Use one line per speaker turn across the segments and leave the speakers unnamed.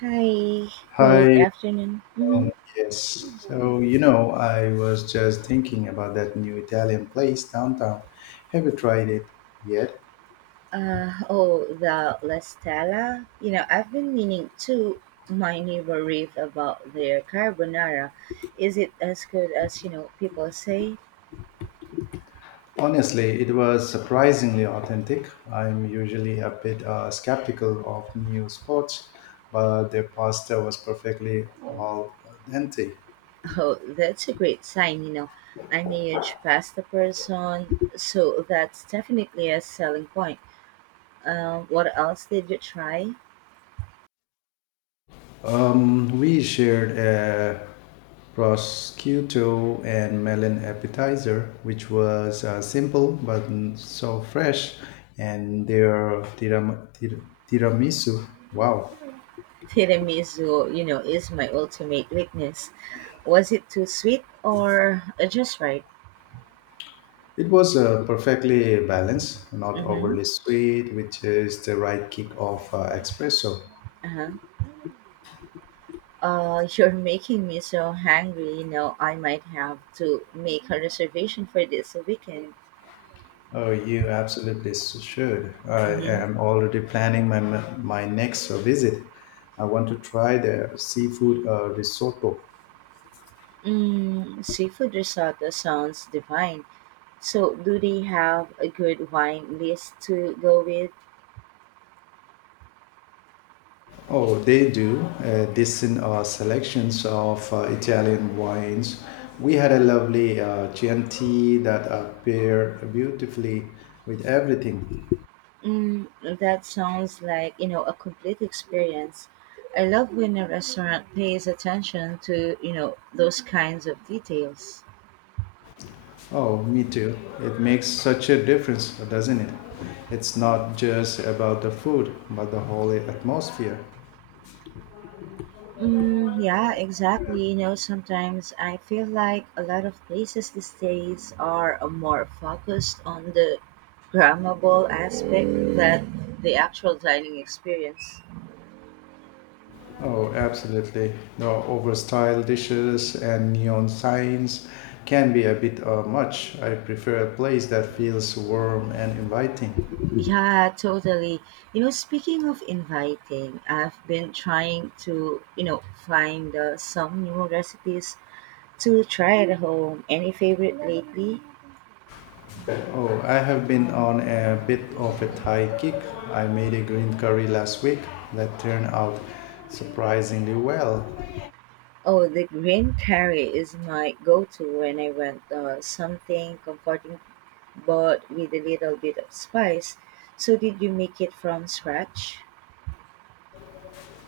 Hi, good
Hi,
afternoon.
um,
Mm-hmm.
yes. So, you know, I was just thinking about that new Italian place downtown. Have you tried it yet?
Oh, the La Stella. I've been meaning to. My neighbor raved about their carbonara. Is it as good as people say?
Honestly, it was surprisingly authentic. I'm usually a bit skeptical of new spots, but their pasta was perfectly al dente.
Oh, that's a great sign. I'm a huge pasta person, so that's definitely a selling point. What else did you try?
We shared a prosciutto and melon appetizer, which was simple but so fresh, and their tiramisu. Wow.
Tiramisu is my ultimate weakness. Was it too sweet or just right?
It was perfectly balanced, not
Mm-hmm.
overly sweet, which is the right kick of espresso.
Uh-huh. You're making me so hungry. I might have to make a reservation for this weekend.
Oh, you absolutely should. I
Mm-hmm.
am already planning my next visit. I want to try the seafood risotto.
Mm, seafood risotto sounds divine. So, do they have a good wine list to go with?
Oh, they do. This in selections of Italian wines. We had a lovely Chianti that paired beautifully with everything.
Mm, that sounds like a complete experience. I love when a restaurant pays attention to those kinds of details.
Oh, me too. It makes such a difference, doesn't it? It's not just about the food, but the whole atmosphere.
Mm, yeah, exactly. Sometimes I feel like a lot of places these days are more focused on the grammable aspect than the actual dining experience.
Oh, absolutely. The overstyled dishes and neon signs can be a bit much. I prefer a place that feels warm and inviting.
Yeah, totally. Speaking of inviting, I've been trying to find some new recipes to try at home. Any favorite lately?
Oh, I have been on a bit of a Thai kick. I made a green curry last week that turned out surprisingly well.
Oh, the green curry is my go-to when I want something comforting but with a little bit of spice. So, did you make it from scratch?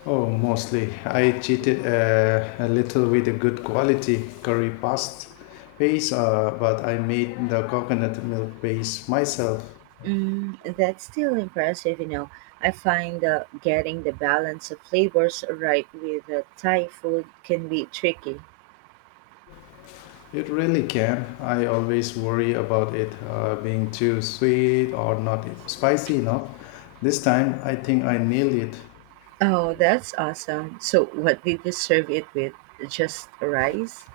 Oh, mostly. I cheated a little with a good quality curry paste base, but I made the coconut milk base myself.
Mm, that's still impressive. I find getting the balance of flavors right with Thai food can be tricky.
It really can. I always worry about it being too sweet or not spicy enough. This time, I think I nailed it.
Oh, that's awesome. So, what did you serve it with? Just rice?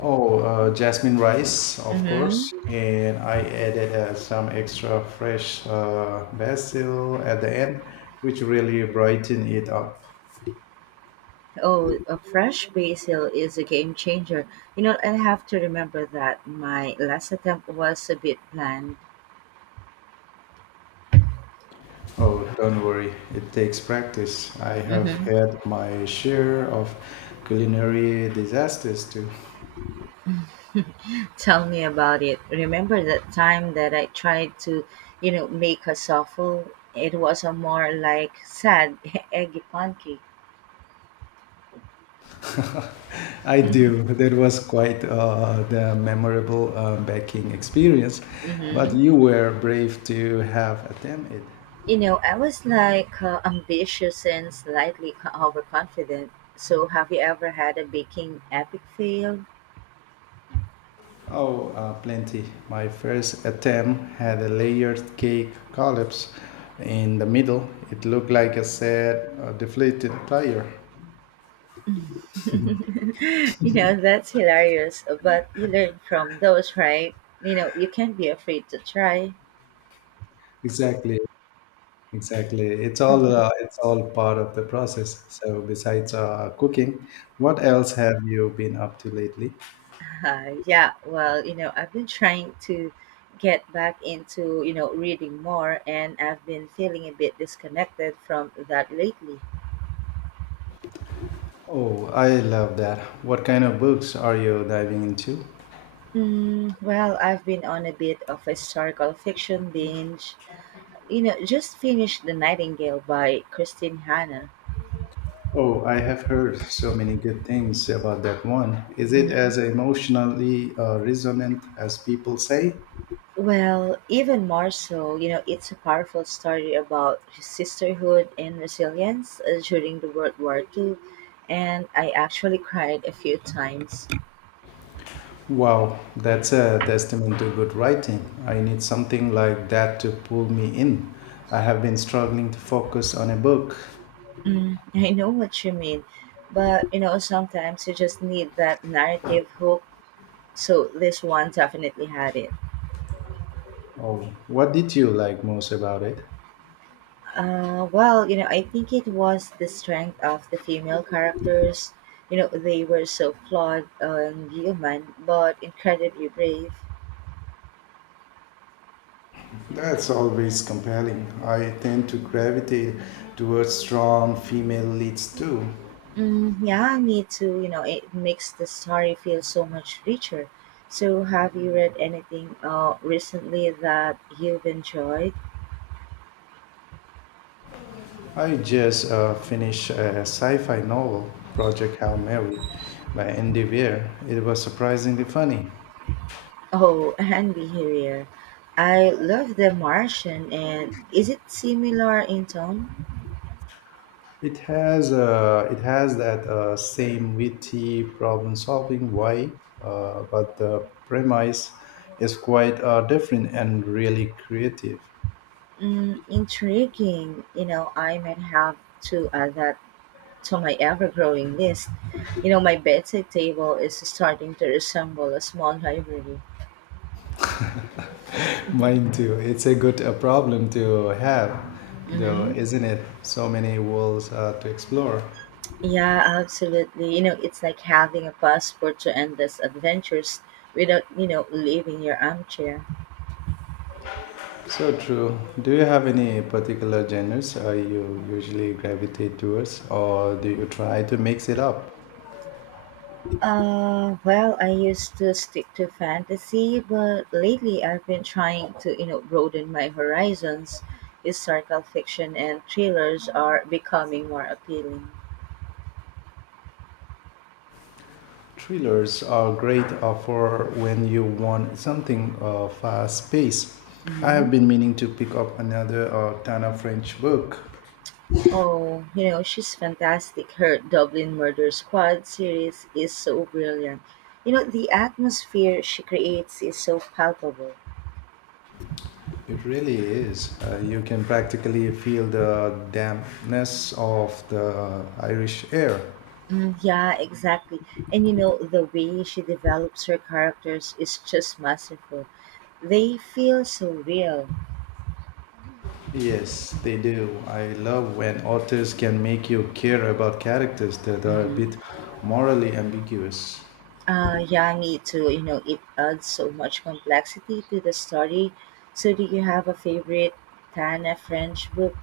Oh, jasmine rice, of course.
Mm-hmm.
And I added some extra fresh basil at the end, which really brighten it up.
Oh, a fresh basil is a game changer. I have to remember that my last attempt was a bit bland.
Oh, don't worry, it takes practice. I have
Mm-hmm.
had my share of culinary disasters too.
Tell me about it. Remember that time that I tried to make a souffle? It was a more like sad eggy pancake.
I do. That was quite the memorable baking experience, but
Mm-hmm.
you were brave to have attempted it.
I was like ambitious and slightly overconfident. So, have you ever had a baking epic fail?
Oh, plenty. My first attempt had a layered cake collapse in the middle. It looked like a sad, deflated tire.
That's hilarious, but you learn from those, right? You can't be afraid to try.
Exactly, exactly. It's all part of the process. So, besides cooking, what else have you been up to lately?
Yeah, well, I've been trying to get back into reading more, and I've been feeling a bit disconnected from that lately.
Oh, I love that. What kind of books are you diving into?
Mm, well, I've been on a bit of a historical fiction binge. Just finished The Nightingale by Christine Hanna.
Oh, I have heard so many good things about that one. Is it
Hmm.
as emotionally resonant as people say?
Well, even more so it's a powerful story about sisterhood and resilience during the World War II, and I actually cried a few times.
Wow, that's a testament to good writing. I need something like that to pull me in. I have been struggling to focus on a book.
Mm, I know what you mean, but sometimes you just need that narrative hook. So this one definitely had it.
Oh, what did you like most about it?
Well, I think it was the strength of the female characters. They were so flawed and human, but incredibly brave.
That's always compelling. I tend to gravitate towards strong female leads too.
Mm, yeah, me too. It makes the story feel so much richer. So, have you read anything recently that you've enjoyed?
I just finished a sci-fi novel, Project Hail Mary, by Andy Weir. It was surprisingly funny.
Oh, and behavior. I love The Martian, and is it similar in tone?
It has that same witty problem-solving vibe, but the premise is quite different and really creative.
Mm, intriguing. I might have to add that to my ever-growing list. My bedside table is starting to resemble a small library.
Mine too. It's a good problem to have, though,
Mm-hmm.
isn't it? So many worlds to explore.
Yeah, absolutely. It's like having a passport to endless adventures without leaving your armchair.
So true. Do you have any particular genres you usually gravitate towards, or do you try to mix it up?
Well, I used to stick to fantasy, but lately I've been trying to broaden my horizons. Historical fiction and thrillers are becoming more appealing.
Thrillers are great for when you want something fast paced. I have
Hmm.
been meaning to pick up another Tana French book.
Oh, she's fantastic. Her Dublin Murder Squad series is so brilliant. The atmosphere she creates is so palpable.
It really is. You can practically feel the dampness of the Irish air.
Mm, yeah, exactly. And the way she develops her characters is just masterful. They feel so real.
Yes, they do. I love when authors can make you care about characters that are a
Hmm.
bit morally ambiguous.
Yeah, me too. It adds so much complexity to the story. So, do you have a favorite Tana French book?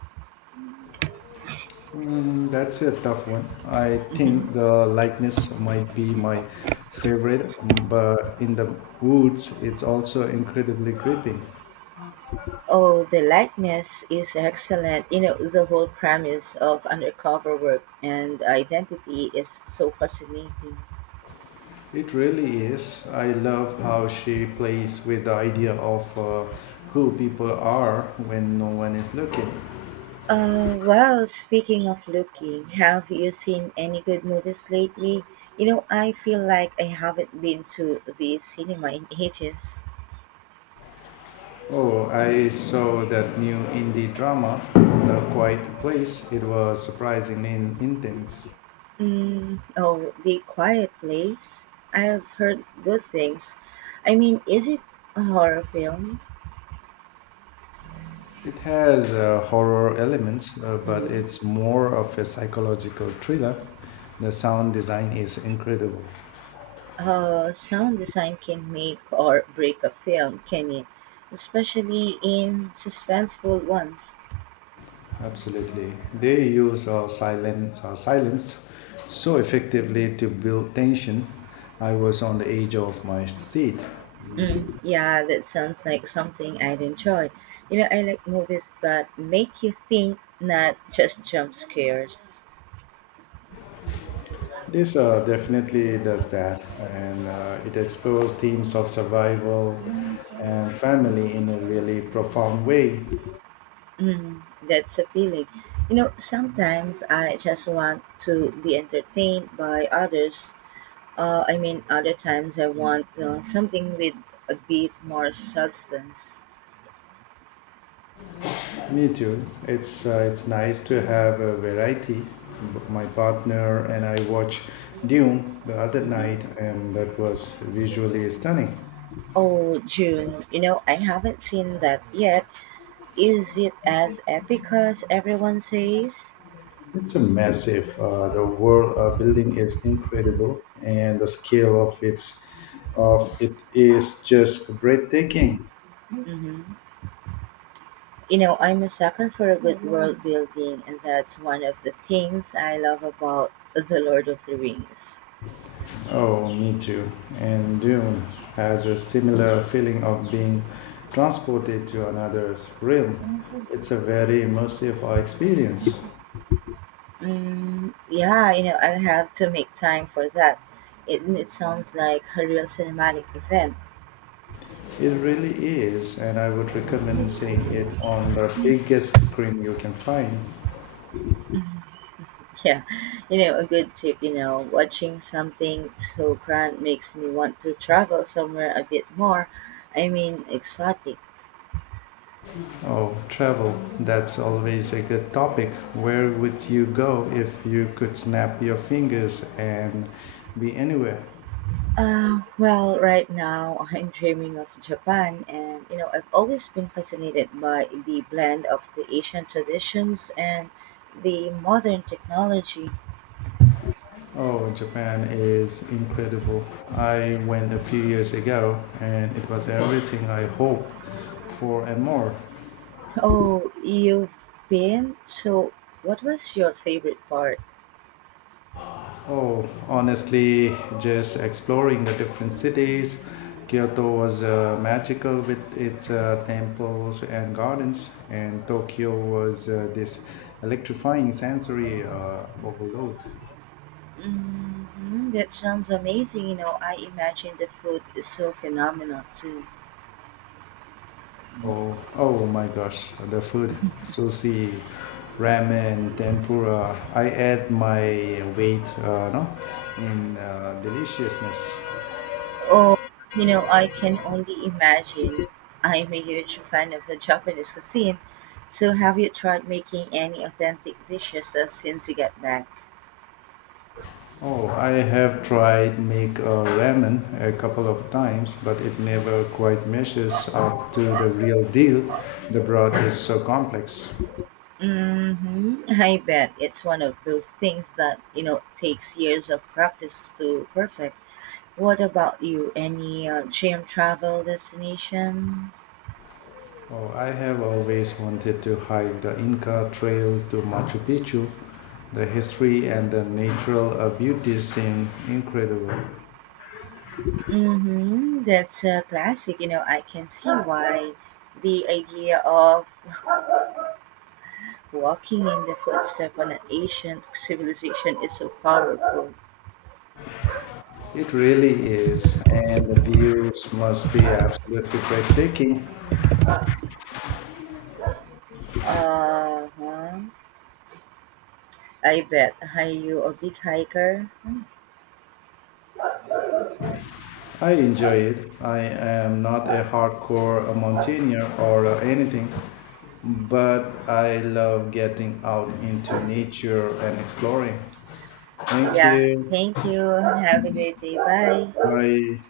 Mm, that's a tough one. I think
Hmm.
the likeness might be my favorite, mm, but in the woods, it's also incredibly gripping.
Oh, The Likeness is excellent. The whole premise of undercover work and identity is so fascinating.
It really is. I love how she plays with the idea of who people are when no one is looking.
Well, speaking of looking, have you seen any good movies lately? I feel like I haven't been to the cinema in ages.
Oh, I saw that new indie drama, The Quiet Place. It was surprisingly intense.
Mm, oh, The Quiet Place. I've heard good things. I mean, is it a horror film?
It has horror elements, but
Hmm.
it's more of a psychological thriller. The sound design is incredible.
Sound design can make or break a film, can it? Especially in suspenseful ones.
Absolutely. They use silence so effectively to build tension. I was on the edge of my seat.
Mm, yeah, that sounds like something I'd enjoy. I like movies that make you think, not just jump scares.
This definitely does that, and it explores themes of survival and family in a really profound way.
Mm, that's appealing. Sometimes I just want to be entertained by others. I mean, other times I want something with a bit more substance.
Me too. It's nice to have a variety. My partner and I watched Dune the other
Mhm.
night, and that was visually stunning.
Oh, June, I haven't seen that yet. Is it as epic as everyone says?
It's a massive. The world building is incredible, and the scale of its of it is just breathtaking.
Hmm. I'm a sucker for a good world building, and that's one of the things I love about The Lord of the Rings.
Oh, me too. And Dune has a similar feeling of being transported to another realm. It's a very immersive experience.
Mm, yeah, I'll have to make time for that. It sounds like a real cinematic event.
It really is, and I would recommend seeing it on the biggest screen you can find.
Yeah, a good tip, watching something so grand makes me want to travel somewhere a bit more. I mean, exotic.
Oh, travel. That's always a good topic. Where would you go if you could snap your fingers and be anywhere?
Well, right now I'm dreaming of Japan, and I've always been fascinated by the blend of the Asian traditions and the modern technology.
Oh, Japan is incredible. I went a few years ago and it was everything I hope for and more.
Oh, you've been? So, what was your favorite part?
Oh, honestly, just exploring the different cities. Kyoto was magical with its temples and gardens, and Tokyo was this electrifying sensory overload.
Hmm, that sounds amazing. I imagine the food is so phenomenal too.
Oh, oh my gosh, the food, sushi, ramen, tempura. I add my weight, no, in deliciousness.
Oh, I can only imagine. I'm a huge fan of the Japanese cuisine. So, have you tried making any authentic dishes since you got back?
Oh, I have tried make ramen a couple of times, but it never quite measures up to the real deal. The broth is so complex.
Mm-hmm. I bet it's one of those things that takes years of practice to perfect. What about you? Any dream travel destination?
Oh, I have always wanted to hike the Inca Trail to Machu Picchu. The history and the natural beauty seem incredible.
Mm-hmm. That's a classic. I can see why the idea of walking in the footsteps of an ancient civilization is so powerful.
It really is, and the views must be absolutely breathtaking.
Uh huh. I bet. Are you a big hiker?
I enjoy it. I am not a hardcore a mountaineer or anything, but I love getting out into nature and exploring. Thank
Yeah.
you.
Thank you. Have a great day. Bye.
Bye.